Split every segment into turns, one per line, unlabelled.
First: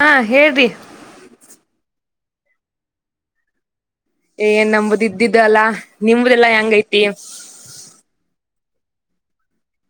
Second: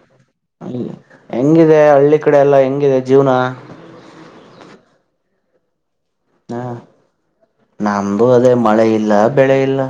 ಹಾ ಹೇಳ್ರಿ
ಹೆ ಹೆಂಗಿದೆ ಹಳ್ಳಿ ಕಡೆ ಎಲ್ಲಾ ಹೆಂಗಿದೆ ಜೀವನ-
ಏನ್ ನಂಬುದು ಇದ್ದಿದ್ದೆಲ್ಲಾ ನಿಮ್ದೆಲ್ಲಾ
ಹ
ಹೆಂಗೈತಿ
ನಮ್ದು ಅದೇ ಮಳೆ ಇಲ್ಲ ಬೆಳೆ ಇಲ್ಲ-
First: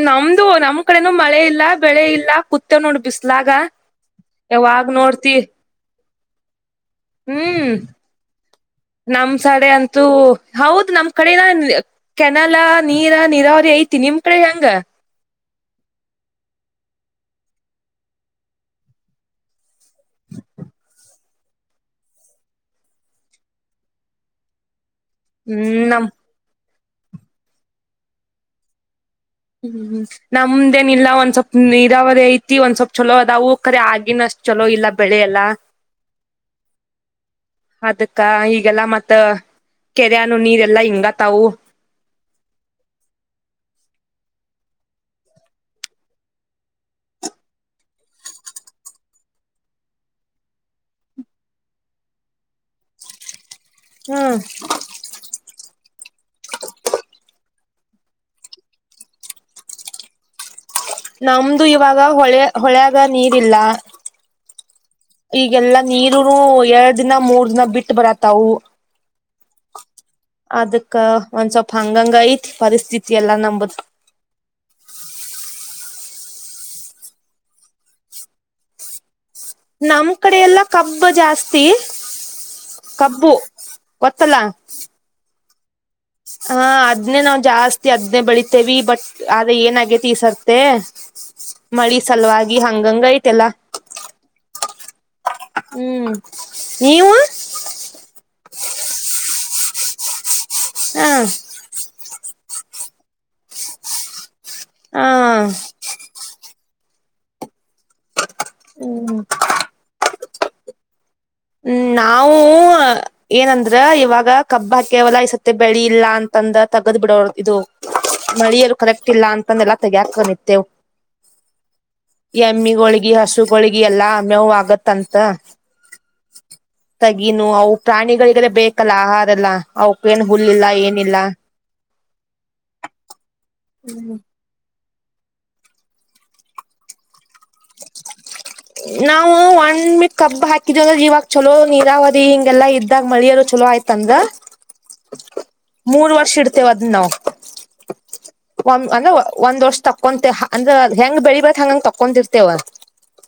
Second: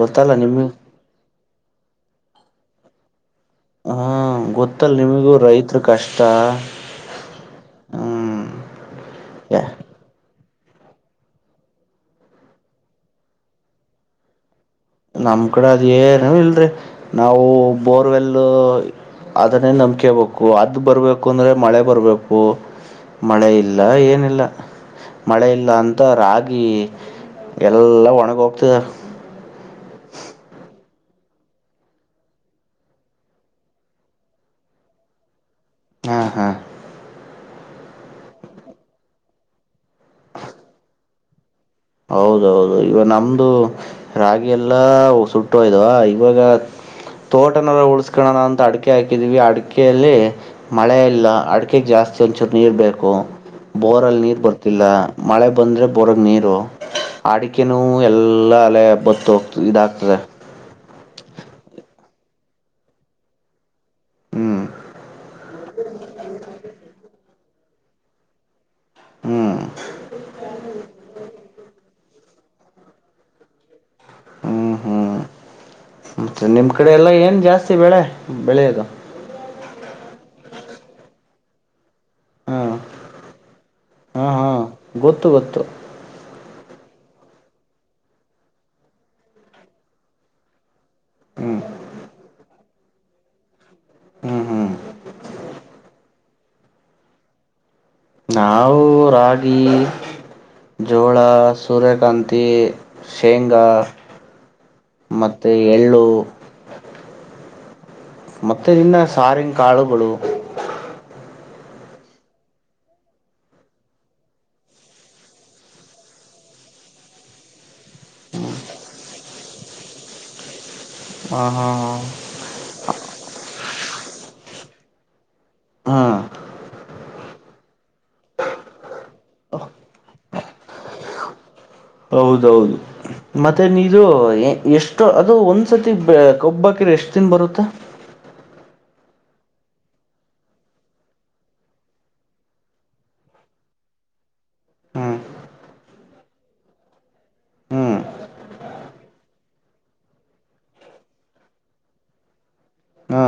ಗೊತ್ತಲ್ಲ
ನಮ್ದು
ನಿಮಗ
ನಮ್ ಕಡೆನು ಮಳೆ ಇಲ್ಲ ಬೆಳೆ ಇಲ್ಲ ಕೂತ್ತೇನ್ ನೋಡ್ ಬಿಸ್ಲಾಗ
ಹ್ಮು
ಯಾವಾಗ್
ಗೊತ್ತಲ್ಲ್
ನೋಡ್ತಿ
ನಿಮಗೂನು ರೈತ್ರು ಕಷ್ಟ
ಹ್ಮು
ಹ್ಮ್
ನಮ್ ಸಡೆ ಅಂತ್ ಂತು ಹೌದ್ ನಮ್ ಕಡೆನ ಕೆನಾಲಾ ನೀರ ನೀರಾವರಿ ಐತಿ ನಿಮ್ ಕಡೆ ಹೆಂಗ
ನಮ್ ಕಡೆ ಅದು ಏನು ಇಲ್ರಿ ನಾವು ಬೋರ್ವೆಲ್ಲು ಅದನ್ನೇ ನಂಬ್ಕೇಬೇಕು ಅದು ಬರ್ಬೇಕ್ ಅಂದ್ರೆ ಮಳೆ ಬರ್ಬೇಕು ಮಳೆ ಇಲ್ಲ ಏನಿಲ್ಲ ಮಳೆ ಇಲ್ಲ
ಹ್ಮ್
ಅಂತ
ನಮ್
ರಾಗಿ ಎಲ್ಲಾ ಒಣಗೋಗ್ತಿದೆ
ಹ್ಮ್ ಹ್ಮ್ ನಮ್ದೇನ್ ಇಲ್ಲ ಒಂದ್ ಸ್ವಲ್ಪ್ ನೀರಾವರಿ ಐತಿ ಒಂದ್ ಸ್ವಲ್ಪ್ ಚಲೋ ಅದವು ಕರೆ ಆಗಿನಷ್ಟ್ ಚಲೋ ಇಲ್ಲ ಬೆಳೆ ಎಲ್ಲ
ಹಾ ಹಾ
ಅದಕ್ಕ ಈಗೆಲ್ಲ ಮತ್ತೆ ಕೆರೆಯಾನು ನೀರೆಲ್ಲಾ ಹಿಂಗತ್ತವು
ಹೌದೌದು ಇಗ ನಮ್ದೂ ರಾಗಿ ಎಲ್ಲಾ ಸುಟ್ಟೋಯ್ದವ ಇವಾಗ ತೋಟನಲ್ಲ ಉಳ್ಸ್ಕಣ ನಂತ ಅಡಿಕೆ ಹಾಕಿದೀವಿ ಅಡಿಕೆಯಲ್ಲಿ ಮಳೆ ಇಲ್ಲ ಅಡಿಕೆಗೆ ಜಾಸ್ತಿ ಒಂಚೂರು ನೀರು ಬೇಕು. ಬೋರಲ್ಲಿ
ಹ್ಮ್
ನೀರು ಬರ್ತಿಲ್ಲ ಮಳೆ ಬಂದರೆ ಬೋರಗೆ ನೀರು ಅಡಿಕೆನೂ ಎಲ್ಲಾ ಅಲೆ ಬತ್ತು ಹೋಗ್ತ ಇದಾಗ್ತದೆ
ನಮ್ದು ಇವಾಗ ಹೊಳೆ ಹೊಳೆಗ ನೀರಿಲ್ಲ
ಹ್ಞೂ
ಈಗೆಲ್ಲಾ ನೀರು ಎರಡು ದಿನ ಮೂರ್ ದಿನ ಬಿಟ್ಟು ಬರತ್ತಾವು
ಹ್ಮ್
ಅದಕ್ಕ ಒಂದ್ ಸ್ವಲ್ಪ ಹಂಗಂಗ್ ಐತಿ ಪರಿಸ್ಥಿತಿ ಎಲ್ಲಾ ನಂಬುದು
ಹ್ಮ್ ಹ್ಮ್ ಮತ್ತೆ ನಿಮ್ಮ ಕಡೆ ಎಲ್ಲಾ ಏನ್ ಜಾಸ್ತಿ ಬೆಳೆ ಬೆಳೆಯೋದು
ನಮ್ ಕಡೆ ಎಲ್ಲಾ ಕಬ್ಬು ಜಾಸ್ತಿ
ಹಾಂ
ಕಬ್ಬು
ಹಾಂ
ಗೊತ್ತಲ್ಲ
ಹಾಂ ಗೊತ್ತು ಗೊತ್ತು
ಹಾ ಅದ್ನೇ ನಾವು ಜಾಸ್ತಿ ಅದ್ನೇ ಬೆಳಿತೇವಿ ಬಟ್ ಆದ ಏನಾಗೇತಿ ಈಸರ್ತೆ
ಹ್ಞೂ
ಮಳಿ ಸಲುವಾಗಿ ಹಂಗಂಗ್ ಐತೆಲ್ಲ
ಹ್ಮ್ ಹ್ಮ್
ಹ್ಮ್ ನೀವು
ನಾವು ರಾಗಿ
ಹ
ಜೋಳಾಸ್ ಸೂರ್ಯಕಾಂತಿ ಶೇಂಗಾ
ಹ
ಮತ್ತೆ ಎಳ್ಳು ಮತ್ತೆ ಇನ್ನ
ಹ್ಮ್
ಸಾರಿನ ಕಾಳುಗಳು.
ಹ್ಮ್ ನಾವು ಏನಂದ್ರೆ ಇವಾಗ ಕಬ್ಬ ಹಾಕವೇಲ್ಲ ಈ ಸತ್ತಿ ಬೆಳಿ ಇಲ್ಲಾ ಅಂತಂದ್ ತಗದ್ ಬಿಡೋರ್ ಇದು ಮಳಿಯರು ಕರೆಕ್ಟ್ ಇಲ್ಲ ಅಂತಂದೆಲ್ಲಾ ತೆಗಯಕ್ ನಿತ್ತೇವು
ಹಾ ಹಾ ಹಾ
ಎಮ್ಮಿಗಳೊಗಿ ಹಸುಗಳೊಗಿ ಎಲ್ಲಾ ಮೇವು ಆಗುತ್ತಂತ
ಹಾ
ತಗೀನು ಅವು ಪ್ರಾಣಿಗಳಿಗೆಲ್ಲೇ ಬೇಕಲ್ಲ ಆಹಾರ ಎಲ್ಲಾ ಅವಕ್ಕ ಏನ್ ಹುಲ್ಲಿಲ್ಲ ಏನಿಲ್ಲ.
ಹೌದೌದು ಮತ್ತೆ ನೀದು ಎಷ್ಟ್ ಷ್ಟು ಅದು ಒಂದು ಸತಿ ಕೊಬ್ಬಾಕಿರೆ ಎಷ್ಟು ದಿನ ಬರುತ್ತೆ.
ನಾವು ಒಣ್ ಮಿ ಕಬ್ ಹಾಕಿದ್ವ ಇವಾಗ ಚಲೋ ನೀರಾವರಿ ಹಿಂಗೆಲ್ಲಾ ಇದ್ದಾಗ ಮಳಿಯೋ ಚಲೋ ಆಯ್ತ್ ತ್ತಾಂದ್ರೆ
ಹಾ
ಮೂರ್ ವರ್ಷ ಇಡ್ತೇವ್ ಅದ್ನ ನಾವು.
ಹ್ಮ್
ಒ ಅಂದ್ರೆ ಒಂದ್ ವರ್ಷ ತಕೊಂತೇ ಅಂದ್ರೆ ಹೆಂಗ ಬೆಳಿಬೇಕ್ ಹಂಗಂಗ ತಕೊಂತಿರ್ತೆೇವ.
ಹಾ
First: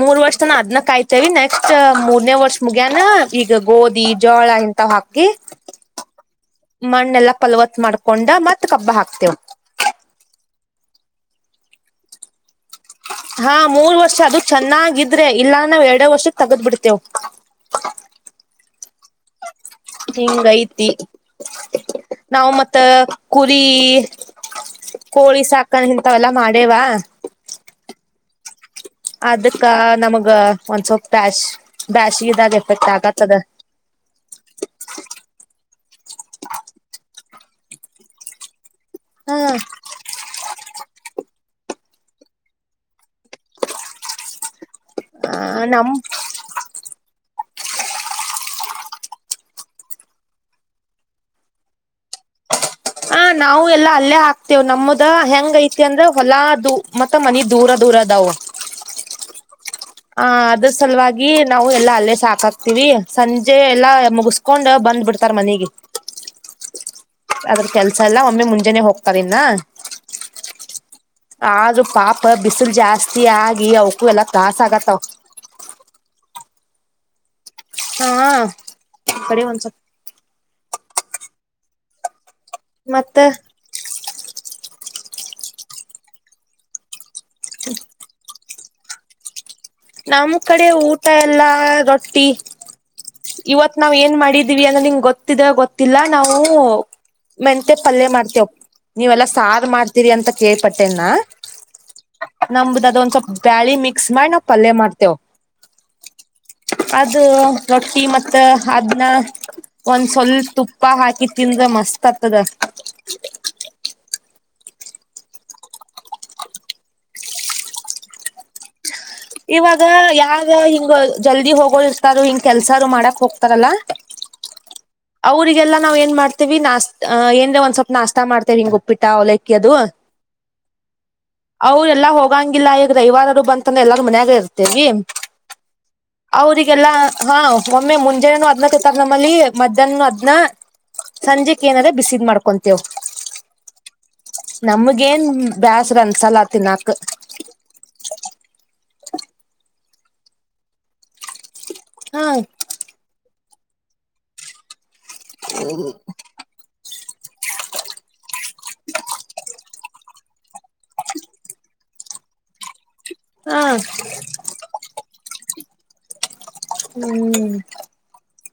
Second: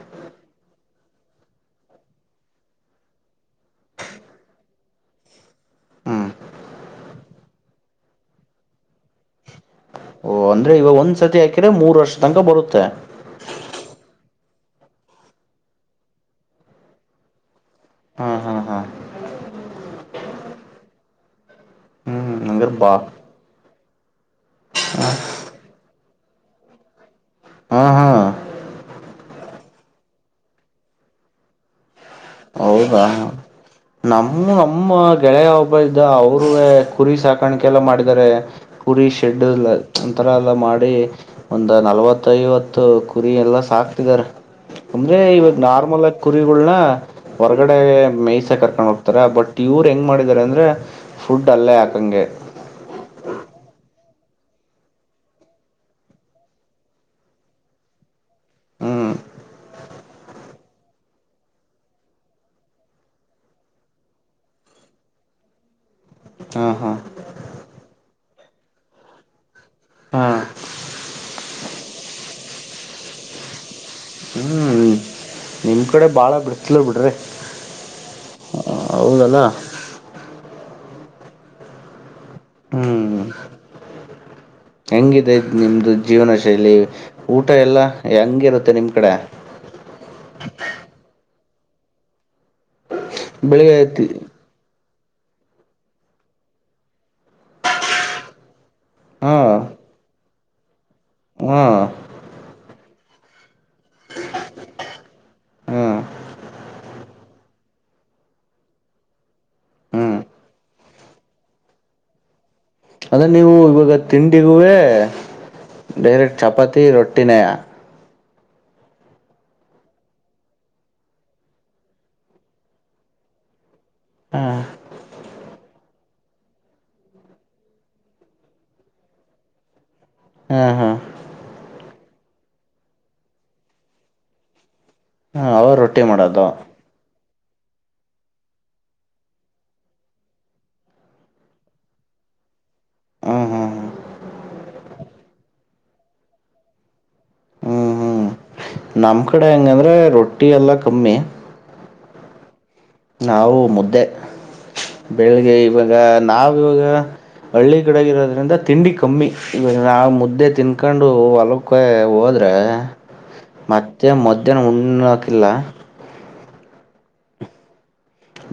ಮೂರ್ ವರ್ಷ ತಾನ ಅದನ್ನ ಕಾಯ್ತೇವಿ ನೆಕ್ಸ್ಟ್ ಮೂರನೇ ವರ್ಷ ಮುಗ್ಯಾನ ಈಗ ಗೋಧಿ ಜೋಳ ಇಂತವ್ ಹಾಕ್ ಕಿ
ಹ್ಮ್
ಮಣ್ಣೆಲ್ಲಾ ಫಲವತ್ ಮಾಡ್ಕೊಂಡ ಮತ್ ಕಬ್ಬ ಹಾಕ್ತೆೇವ.
ಓ ಅಂದ್ರೆ ಈಗ ಒಂದು ಸತಿ ಹಾಕಿದ್ರೆ ಮೂರ್ ವರ್ಷ ತನಕ ಬರುತ್ತೆ.
ಹಾ ಮೂರು ವರ್ಷ ಅದು ಚೆನ್ನಾಗಿದ್ರೆ ಇಲ್ಲಾ ನಾವು ಎರಡೇ ವರ್ಷಕ್ಕೆ ತಗದ್ ಬಿಡ್ತೇವ್
ಹಾ ಹಾ ಹ
ಹಿಂಗ್ ಐತಿ
ಹ್ಮ್
ನಾವು
ಹಂಗ್ರ
ಮತ್ತ
ಬಾ
ಕುರಿ ಕೋಳಿ ಸಾಕಣೆ ಇಂತವೆಲ್ಲಾ ಮಾಡೇವಾ.
ಹಾ ಹಾ
ಅದಕ್ಕ ನಮಗ ಒಂದ್ಸೊಪ್ ಬ್ಯಾಶ್ ಬ್ಯಾಸಗಿ ಇದಾಗ.
ಹೌದಾ ನಮ್ಮ ನಮ್ಮ ಗೆಳೆಯ ಒಬ್ಬ ಇದ್ದ ಅವರುವೆ ಕುರಿ ಸಾಕಾಣಕೆಲ್ಲ ಮಾಡಿದ್ದಾರೆ. ಕುರಿ
ಹಾ
ಶೆಡ್ ಒಂತರ ಎಲ್ಲ ಮಾಡಿ. ಒಂದ ನಲ್ವತ್ತ, ಐವತ್ತು ಕುರಿ ಎಲ್ಲಾ ಸಾಕ್ತಿದಿದ್ದಾರೆ ಅಂದ್ರೆ ಇವಾಗ
ನಮ್
ನಾರ್ಮಲ್ ಆಗಿ ಕುರಿಗಳನ್ನ ಹೊರ್ಗಡೆ ಮೇಯ್ಸ ಕರ್ಕೊಂಡು ಹೋಗ್ತಾರೆ. ಬಟ್ ಇವ್ರು ಹೆಂಗ ಮಾಡಿದ್ದಾರೆ ಅಂದರೆ. ಫುಡ್ ಅಲ್ಲೇ ಹಾಕಂಗೆ.
ಹ ನಾವು ಎಲ್ಲಾ ಅಲ್ಲೇ ಹಾಕ್ತೇವ ನಮದ ಹೆಂಗ್ ಐತಿ ಅಂದ್ರೆ ಹೊಲಾ ದೂ ಮತ್ತ ಮನಿ ದೂರ ದೂರದಾವ.
ಹ್ಮ್
ಹ ಅದ್ರ ಸಲುವಾಗಿ ನಾವು ಎಲ್ಲಾ ಅಲ್ಲೇ ಸಾಕಾಕ್ತಿವಿ. ಸಂಜೆ ಎಲ್ಲಾ ಮುಗಿಸಿ ಕೊಂಡ್ ಬಂದ್ ಬಿಡ್ತಾರೇ ಮನೆಗೆ.
ಹಾ ಹಾ
ಅದ್ರ ಕೆಲ್ಸ ಎಲ್ಲ ಒಮ್ಮೆ ಮುಂಜೆನನೆ ಹೋಗ್ತಾರೇ ಇನ್ನ
ಹಾ
ಆದ್ರೂ ಪಾಪ ಬಿಸಿಲು ಜಾಸ್ತಿ ಆಗಿ ಅವಕು ಎಲ್ಲಾ ತ್ರಾಸ್ ಅಗತಾವ್.
ನಿಮ್ಮ ಕಡೆ ಬಾಳ ಬಿಸಲು ಬಿಡ್ರಿ.
ಹಾ
ಹೌದಲ್ಲ
ಬರೀ ಒಂದು ಸ್ವಲ್ಪ. ಮತ್ತೆ
ಹ್ಮ್ ಹೆಂಗಿದೆ ನಿಮ್ದು ಜೀವನ ಶೈಲಿ ಊಟ ಎಲ್ಲಾ ಹೆಂಗಿರುತ್ತೆ ನಿಮ್ ಕಡೆ.
ನಮ ಕಡೆ ಊಟ ಎಲ್ಲಾ ರೊಟ್ಟಿ
ಬೆಳಿಗ್ಗೆ
ಇವತ ನಾವ
ತಿ
ಏನ್ ಮಾಡಿದ. ದ್ವಿ ಅಂದ ನಿಂಗ ಗೊತ್ತಿದೆ ಗೊತ್ತಿಲ್ಲ ನಾವು. ಮೆಂತೆ ಪಲ್ಯ ಮಾಡ್ತವಪ್ಪ ನೀವೆಲ್ಲಾ
ಹಾ
ಸಾರು ಮಾಡ್ತೀರಿ ಅಂತ ಕೇಳ್ಪಟ್ಟೇನ.
ಹಾ
ನಮ್ದ ಅದ ಒಂದ ಸ್ವಲ್ಪ್ ಬ್ಯಾಳಿ ಮಿಕ್ಸ್ ಮಾಡಿ ನಾವು ಪಲ್ಯ ಮಾಡ್ತೇವ.
ಹಾ
ಅದು ರೊಟ್ಟಿ, ಮತ್ತ ಅದನ್ನ ಒಂದ
ಹ್ಮ್
ಸ್ವಲ್ಪ ತುಪ್ಪ ಹಾಕಿ ತಿಂದ್ರೆ ಮಸ್ತ್ ಆಗ್ತದ.
ಅದರೆ ನೀವು ಇವಾಗ ತಿಂಡಿಗುವೇ ಡೈರೆಕ್ಟ್ ಚಪಾತಿ ರೊಟ್ಟಿನೇ
ಇವಾಗ ಯಾವ ಹಿಂಗ ಜಲ್ದಿ ಹೋಗೋ ಇರ್ತಾರ ಹಿಂಗ್ ಕೆಲ್ಸಾರರು ಮಾಡಕ್ ಹೋಗ್ತಾರಲ್ಲ.
ಹಾ
ಅವರಿಗೆಲ್ಲ ನಾವು ಏನ್ ಮಾಡ್ತೀವಿ ನಷ್ಟಾ ಏನರೇ ಒಂದ್ ಸ್ವಲ್ಪ ನಾಷ್ಟ ಮಾಡ್ತೇವೆ ಹಿಂಗ ಉಪ್ಪಿಟ್ಟ, ಅವಲಕ್ಕಿ ಅದು
ಹಾ ಹಾ
ಅವ್ರು ಎಲ್ಲಾ ಹೋಗಂಗಿಲ್ಲ ಈಗ ರವಿವಾರದು ಬಂತಂದೆ ಎಲ್ಲಾರ ಮನ್ಯಾಗ ಇರ್ತೇವಿ..
ಹಾ ಅವ್ರ ರೊಟ್ಟಿ ಮಾಡೋದು
ಅವರಿಗೆಲ್ಲಾ ಹಾ ಒಮ್ಮೆ ಮುಂಜಾನೇನು ಅದ್ನ ತಿಂತಾರೆ ನಮ್ಮಲ್ಲಿ ಮಧ್ಯಾಹ್ನನು ಅದ್ನ. ಸಂಜೆಕ್ ಏನ್ರ ಬಿಸಿದ್ ಮಾಡ್ಕೊಂತೇವ.
ಹಾ ಹಾ ಹಾ
ನಮಗೇನ್ ಬ್ಯಾಸರ ಅನ್ನಿಸಲ್ಲ ತಿನ್ನಾಕ.
ನಮ್ಮ ಕಡೆ ಹೆಂಗಂದ್ರರೆ ರೊಟ್ಟಿ ಎಲ್ಲ ಕಮ್ಮಿ.
ಹಾ
ನಾವು ಮುದ್ದೆ ಬೆಳಿಗ್ಗೆ ಇವಾಗ ನಾವ ಇವಾಗ. ಹಳ್ಳಿ ಕಡೆಗ ಇರೋದ್ರಿಂದ ತಿಂಡಿ ಕಮ್ಮಿ ಇವಾಗ ನಾವು ಮುದ್ದೆ ತಿನ್ಕೊಂಡು ಹೊಲ. ಹೊಲಕ್ಕೆ ಹೋದ್ರೆ
ಹ
ಮತ್ತೆ ಮಧ್ಯಾಹ್ನ ಉಣಕಿಲ್ಲ.
ಹ್ಮ್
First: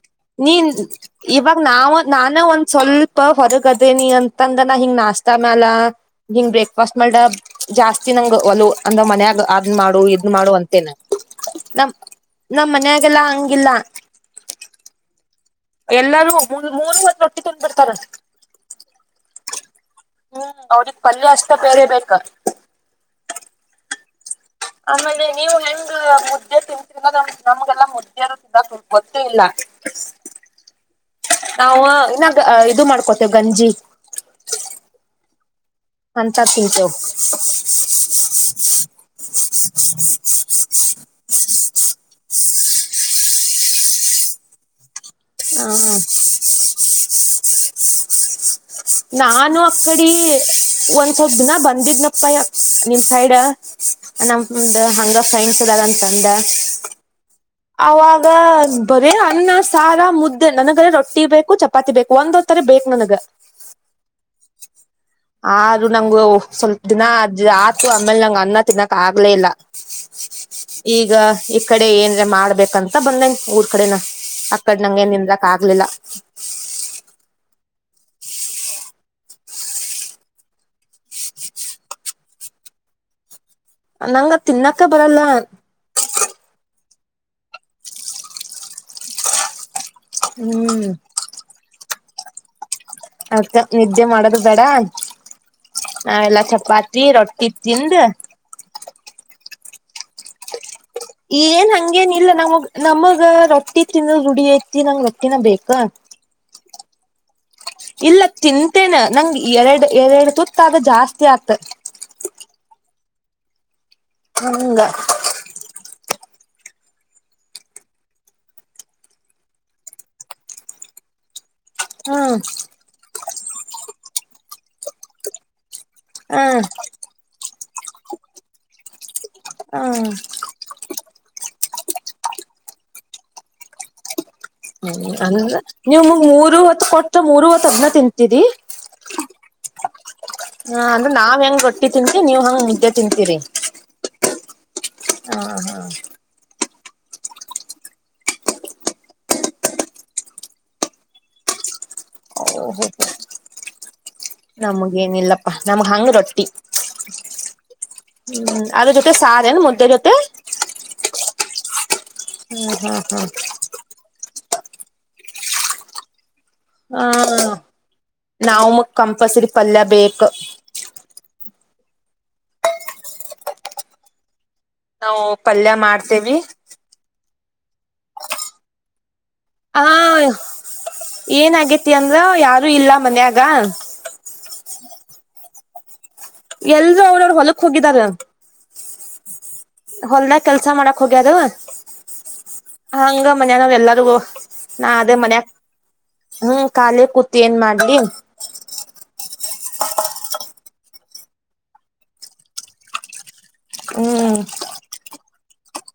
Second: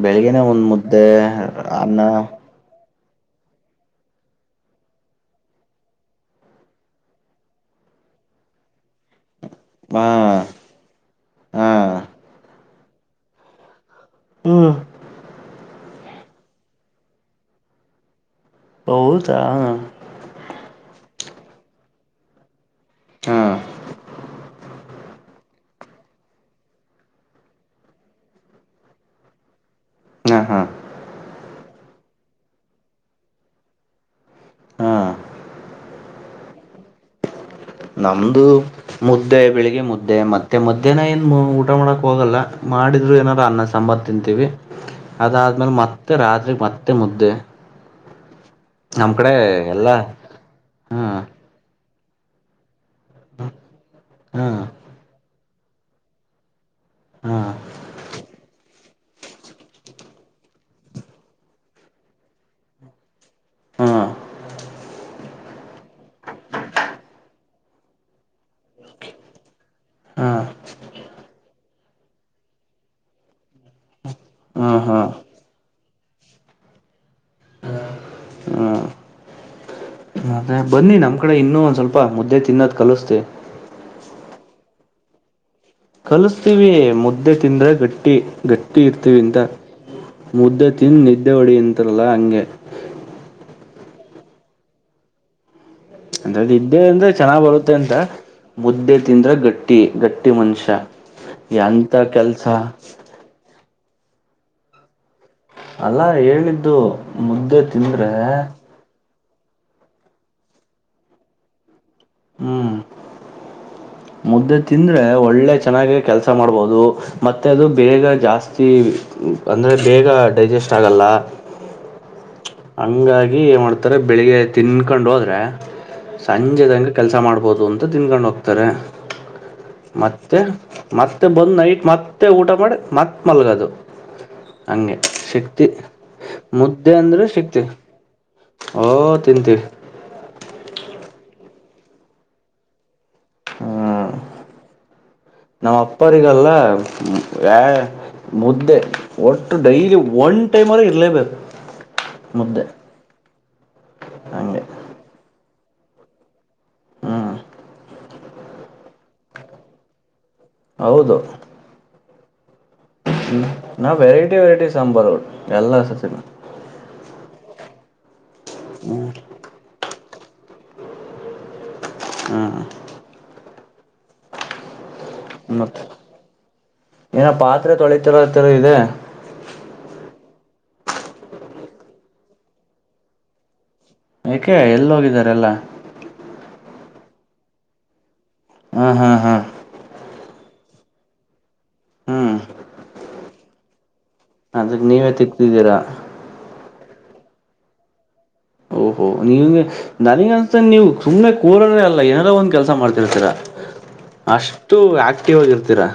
ಬೆಳಿಗ್ಗೆನೆ
ನೀನ
ಒಂದು ಮುದ್ದೆ
ಇವಾಗ ನಾವವು
ಅನ್ನ
ನಾನ ಒಂದ ಸ್ವಲ್ಪ. ಪ್ಪ ಹೊರಕ್ ಅದೇನಿ ಅಂತಂದನ ಹಿಂಗ ನಾಸ್ಟ್ ಮ್ಯಾಲ. ಹಂಗ್ ಬ್ರೇಕ್ಫಾಸ್ಟ್ ಮಡ ಜಾಸ್ತಿ ನಂಗ್ ಒಲ ಅಂದ್ರ ಮನ್ಯಾಗ. ಅದ ಮಾಡು
ಹಾ
ಇದನ ಮಾಡು ಅಂತೇನ
ಹಾ
ನಮ ನಮ್ ಮನ್ಯಾಗೆಲ್ಲಾ ಹಂಗಿಲ್ಲ.
ಹ್ಮ್
ಎಲ್ಲರೂ ಮೂರು ಹೊತ್ತು ರೊಟ್ಟಿ ತಂದ್ಬಿಡ್ತಾರ
ಹೌದಾ.
ಹ್ಮ್ ಅವ್ರಿಗೆ ಪಲ್ಯ ಅಷ್ಟ ಬೇರೆ ಬೇಕಾ.
ಹಾ
ಆಮೇಲೆ ನೀವು ಹೆಂಗ್ ಮುದ್ದೆ ತಿಂತೀರ ನಮ್ಗೆಲ್ಲ ಮುದ್ದ್ಯರು ತಾ. [inaudible] ಗೊತ್ತೇ ಇಲ್ಲ
ಹಾ ಹಾ.
ನಾವು ಇನ್ನಾ ಇದು ಮಾಡ್ಕೊತೇವೆ ಗಂಜಿ.
ಹಾ.
ಅಂತ ತಿಂಕೊ [inaudible]
ನಮ್ಮದುು ಮುದ್ದೆ ಬೆಳಿಗ್ಗೆ ಮುದ್ದೆ ಮತ್ತೆ ಮಧ್ಯಾನ ಏನು ಊಟ ಮಾಡಕ ಹೋಗಲ್ಲ ಮಾಡಿದ್ರು ಏನಾರ ಅನ್ನ ಸಾಂಬಾರ್. ತಿಂತೀವಿ ಅದಾದ್ಮೇಲೆ
ಹ
ಮತ್ತೆ ರಾತ್ರಿ ಮತ್ತೆ ಮುದ್ದೆ. ನಮ್ಮ ಕಡೆ
ನಾನು
ಎಲ್ಲ
ಅಕ್ಕಡಿ ಒಂದ
ಹಾಂ
ಸ್ವಲ್ಪ ದಿನ ಬಂದಿದ್ನಪ್ಪಯ್ಯ. ನಿಮ್ ಸೈಡ್ ನಮ
ಹಾಂ
ಹಂಗ ಫ್ರೆಂಡ್ಸ್ ಎದಾರಂತ ಅಂದ.
ಹಾ
ಅವಾಗ ಬರೀ ಅನ್ನ, ಸಾರ, ಮುದ್ದೆ, ನನಗರೆ ರೊಟ್ಟಿ ಬೇಕು ಚಪತಿ ಚಪಾತಿ ಬೇಕು ಒಂದ ಹೊತ್ತುರೇ ಬೇಕ ನನಗ
ಹಾಂ
ಆದ್ರೂ ನಂಗು ಸ್ವಲ್ಪ ದಿನ ಆತು ಆಮೇಲೆ ನಂಗ ಅನ್ನ ತಿನ್ನಕ್ ಆಗ್ಲೇ ಇಲ್ಲ
ಹಾಂ
ಈಗ ಈ ಕಡೆ ಏನ್ರಿ ಮಾಡ್ಬೇಕಂತ ಬಂದನ್ ಊರ್ ಕಡೆನ
ಹಾಂ
ಅಕ್ಕಡ್ ನಂಗೆ
ಹಾಂ
ಏನ್ ನಿನ್ಲಕ್ ಆಗ್ಲಿಲ್ಲ. [inaudible]
ಹ್ಮ. ಅ ಬನ್ನಿ ನಮ್ಮ ಕಡೆ ಇನ್ನೂ ಒಂದು ಸ್ವಲ್ಪ ಮುದ್ದೆ ತಿನ್ನೋದು ಕಲಿಸ್ತಿವಿ.
ನಂಗ ತಿನ್ನಕ್ಕ ಬರಲ್ಲ.
ಕಲಸ್ತೀವಿ ಮುದ್ದೆ ತಿಂದ್ರೆ ಗಟ್ಟಿ ಗಟ್ಟಿ ಇರ್ತೀವಿ ಅಂತ. ಮುದ್ದೆ
ಹ್ಮ್
ತಿಂದು ನಿದ್ದವಡಿಯಂತರಲ್ಲ ಅಂಗೇ
ಅದ ನಿದ್ದೆ ಮಾಡದು ಬೇಡ ನಾವೆಲ್ಲ
ಅಂದ್ರೆ ಅದು ಇದ್ದೇ
ಚಪಾತಿ
ಅಂದ್ರೆ ಚೆನ್ನಾಗ್
ರೊಟ್ಟಿ
ಬರುತ್ತೆ
ತಿಂದ
ಅಂತ ಮುದ್ದೆ ತಿಂದ್ರೆ ಗಟ್ಟಿ ಗಟ್ಟಿ ಮನುಷ್ಯ.
ಏನ್
ಎಂತ
ಹಂಗೇನ್ ಇಲ್ಲ
ಕೆಲ್ಸ
ನಮ್ ನಮಗ ರೊಟ್ಟಿ ತಿನ್ನೋದು ರೂಡಿ ಐತಿ ನಂಗ
ಅಲ್ಲ ಹೇಳಿದ್ದು ಮುದ್ದೆ ತಿಂದ್ರೆ
ಇಲ್ಲ ತಿಂತೇನೆ ನಂಗ ಎರಡು ಎರಡು ತುತ್ತಾಗ ಜಾಸ್ತಿ ಆತ್
ಹ್ಮ್. ಮುದ್ದೆ
ಹಂಗ
ತಿಂದ್ರೆ ಒಳ್ಳೆ ಚೆನ್ನಾಗಿ ಕೆಲಸ ಮಾಡ್ಬೋದು ಮತ್ತೆ ಅದು ಬೇಗ ಜಾಸ್ತಿ ಅಂದರೆ ಬೇಗ ಡೈಜೆಸ್ಟ್ ಆಗಲ್ಲ.
ಹ್ಹಾ.
ಹಂಗಾಗಿ ಏನ್ ಮಾಡ್ತಾರೆ ಬೆಳಿಗ್ಗೆ ತಿನ್ಕೊಂಡು ಹೋದರೆ
ಹ್ಮ್
ಸಂಜೆದಂಗೆ ಕೆಲಸ ಮಾಡ್ಬೋದು ಅಂತ ತಿನ್ಕೊಂಡು ಹೋಗ್ತಾರೆ
ಹ್ಮ್
ಮತ್ತೆ ಮತ್ತೆ ಬಂದು ನೈಟ್ ಮತ್ತೆ ಊಟ ಮಾಡಿ ಮತ್ತ ಮಲಗೋದು.
ಹಂಗ ನಿಮಗ್ ಮೂರವತ್ ಕೊಟ್ರ ಮೂರವತ್ತು ಅದ್ನ ತಿಂತಿರೀ [inaudible]
ಹೋ ತಿಂತೀವಿ.
ಹಾ ಅಂದ್ರೆ ನಾವ್ ಹೆಂಗ ರೊಟ್ಟಿ ತಿಂತೀ ನೀವ್ ಹಂಗ್ ಮುದ್ದೆ ತಿಂತೀರಿ.
ಹ್ಹಾ
ಹ
ನಮ್ಮ್
ಹಾ
ಅಪ್ಪರಿಗಲ್ಲ [inaudible] ಮುದ್ದೆ ಒಟ್ಟು ಡೈಲಿ ಒನ್ ಟೈಮ್ ರ ಇರಲೇಬೇಕು. ಮುದ್ದೆ
ಓಹೋ
ಹಂಗೆ
ನಮಗ ಏನಿಲ್ಲಪ್ಪಾ ನಮ್ಗ್ ಹಂಗ ರೊಟ್ಟಿ.
ಹ್ಮ್
ಹ್ಮ್ ಅದರ ಜೊತೆ ಸಾರ್ ಎನು ಮುದ್ದೆ ಜೊತೆ.
ಹೌದು.
ಹ್ಮ ಹ್ಮ್.
ಹ್ಮ್ ನಾವು ವೆರೈಟಿ ವೆರೈಟಿ ಸಾಂಬಾರು ಎಲ್ಲಾ ಸತೀನೂ.
ಹ್ಹಾ ನಾವ ಮಕ್
ಹ್ಮ್
ಕಂಪಲ್ಸರಿ ಪಲ್ಯ ಬೇಕು.
ಹ್ಮ್.
ನಾವು ಪಲ್ಯ ಮಾಡ್ತೇವಿ
ಏನೋ ಪಾತ್ರೆ ತೊಳಿತಿರೋ ತರ ಇದೆ.
ಹ ಏನ ಆಗೇತಿ ಅಂದ್ರೆ ಯಾರು ಇಲ್ಲ ಮನ್ಯಾಗ
ಏಕೆ ಎಲ್ಲಿ ಹೋಗಿದ್ದಾರೆ ಎಲ್ಲಾ.
ಎಲ್ಲರೂ ಅವವರು ಹೊಲಕ್ ಹೋಗಿದ್ದಾರೆ.
ಹ್ ಹೊ.
ಹೊಲ್ದಗ ಕೆಲಸ ಮಾಡಕ್ ಹೋಗ್ಯಾರು
ಹ್ಮ್
ಹಂಗ ಮನ್ಯನಾಗ್ ಎಲ್ಲರಿಗೂ
ಅದಕ್
ನಾ
ನೀವೇ
ಅದೇ ಮನ್ಯಕ್
ತಿಕ್ತಿದ್ದೀರಾ
ಹ್ಮ್ ಖಾಲಿ ಕೂತ್ ಏನ್ ಮಾಡ್ಲಿ.
ಓ ನೀಗೆ ನನಗ ಅನಸ್ದಾಂಗೆ ನೀವು ಸುಮ್ನೆ ಕೋರೋರೆ ಅಲ್ಲ ಏನಾರೋ ಒಂದ್ ಕೆಲಸ ಮಾಡ್ತಿರ್ತೀರಾ.
ಹ್ಮ್
ಅಷ್ಟು ಆಕ್ಟಿವ್ ಆಗಿರ್ತೀರಾ.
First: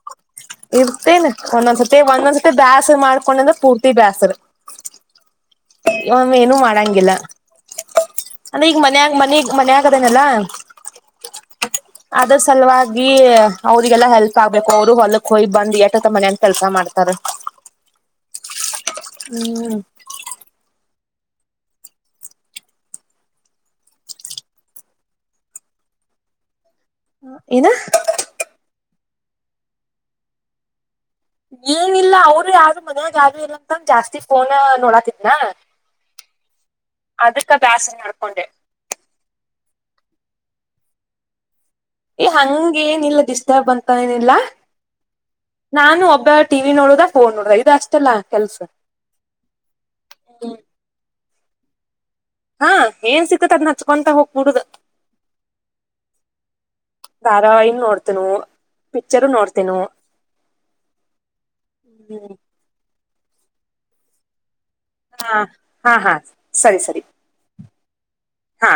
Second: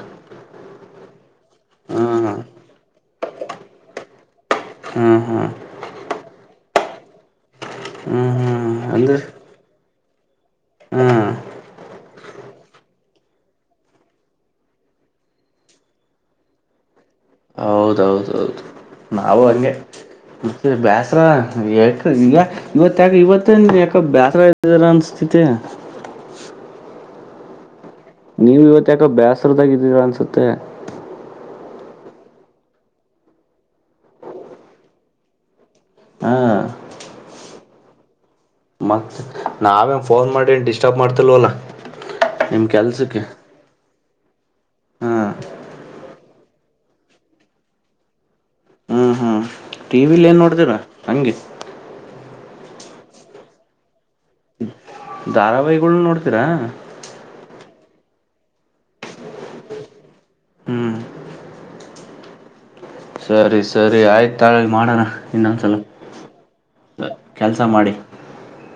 ಮೇನ್ ಒಂದೊಂದ್ಸ್ ಸತಿ
ಹ್ಮ್
ಒಂದೊಂದ್ಸತಿ ಬ್ಯಾಸರ್ ಮಾಡ್ಕೊಂಡಂದ್ರೆ ಪೂರ್ತಿ ಬ್ಯಾಸರ
ಹಾಂ ಹಾಂ
ಅಮ್ಮ ಏನೂ ಮಾಡಂಗಿಲ್ಲ
ಹ್ಮ್
ಅಂದ್ರೆ ಈಗ
ಹ್ಮ್
ಮನ್ ಆಗ ಮನಗ್ ಮನ್ ಆಗದೇನಲ್ಲಾ.
ಹ್ಮ.
ಅದ್ರ ಸಲುವಾಗಿ ಅವ್ರಿಗೆಲ್ಲಾ ಹೆಲ್ಪ್ ಆಗ್ಬೇಕು ಅವರು ಹೊಲಕ್ ಹೋಗಿ ಬಂದ್ ಎಟು ಅಂತ ಮನೆಲಿ ಕೆಲಸ ಮಾಡ್ತಾರೆ. [unintelligible]
ಹೌದೌದೌದು ನಾವು ಹಂಗೆ.
ಹ್ಮ್
ಬ್ಯಾಸರ ಯಾಕ್ ಈಗೆ ಇವತ್ತ್ ಯಾಕ ಇವತ್ತ್ ನೀ ಯಾಕ ಬ್ಯಾಸರ ಇದಾರ ಅನ್ಸ್ತತಿ
ಏನೋ
ನೀವು ಇವತ್ ಯಾಕೋ ಬೇಸರದಾಗ ಇದದ್ದೀರಾ ಅನ್ಸುತ್ತೆ.
ಏನಿಲ್ಲ ಅವರು ಯಾರು ಮನ್ಯಾಗ ಯಾರು ಇಲ್ಲ ಅಂತಂದ ಜಾಸ್ತಿ ಪೋನ ನೋಡಾತಿದ್ನಾ
ಹಾ
ಅದಕ್ಕ ಬ್ಯಾಸರ್ ಮಾಡ್ಕೊಂಡೆ
ಮ ನಾವೇನು ಪೋನ್ ಮಾಡಿ ಡಿಸ್ಟಾರ್ಬ್ ಮಾಡ್ತಿಲ್ವಲ್ಲ.
ಏ
ನಿಮ್
ಹಂಗೆ ಏನಿಲ್ಲ
ಕೆಲ್ಸಕ್ಕೆ
ಡಿಸ್ಟಾರ್ಬ್ ಅಂತ ಏನಿಲ್ಲ
ಹಾ
ನಾನು ಒಬ್ಬ್ ಟಿವಿ ನೋಡದ ಫೋನ್ ನೋಡದ ಇದು ಅಷ್ಟೇ ಅಲ್ಲ ಕೆಲಸ
ಟಿವಿ ಅಲ್ಲಿ ಏನ್ ನೋಡ್ತೀರಾ ಹಂಗೆ
ಹಾ ಏನ್ ಸಿಕ್ತ್ ಅದ್ನ ಅಚ್ಕೊಂತಾ ಹೋಗ್
ಧಾರಾವಹಿಗಳನ್ನೂ ನೋಡ್ತೀರಾ.
ಧಾರಾವಾಹಿನ ನೋಡ್ತೀನು ಪಿಕ್ಚರ್ ನೋಡ್ತೀನು
ಹ್ಮ್
ಹ್ಮ್
ಸರಿ ಸರಿ ಆಯ್ತು ತಾಳಿ ಮಾಡೋಣ
ಹಾ
ಇನ್ನೊಂದ್ಸಲ
ಹಾ ಹಾ ಸರಿ ಸರಿ
ಕೆಲಸ ಮಾಡಿ.
ಹಾ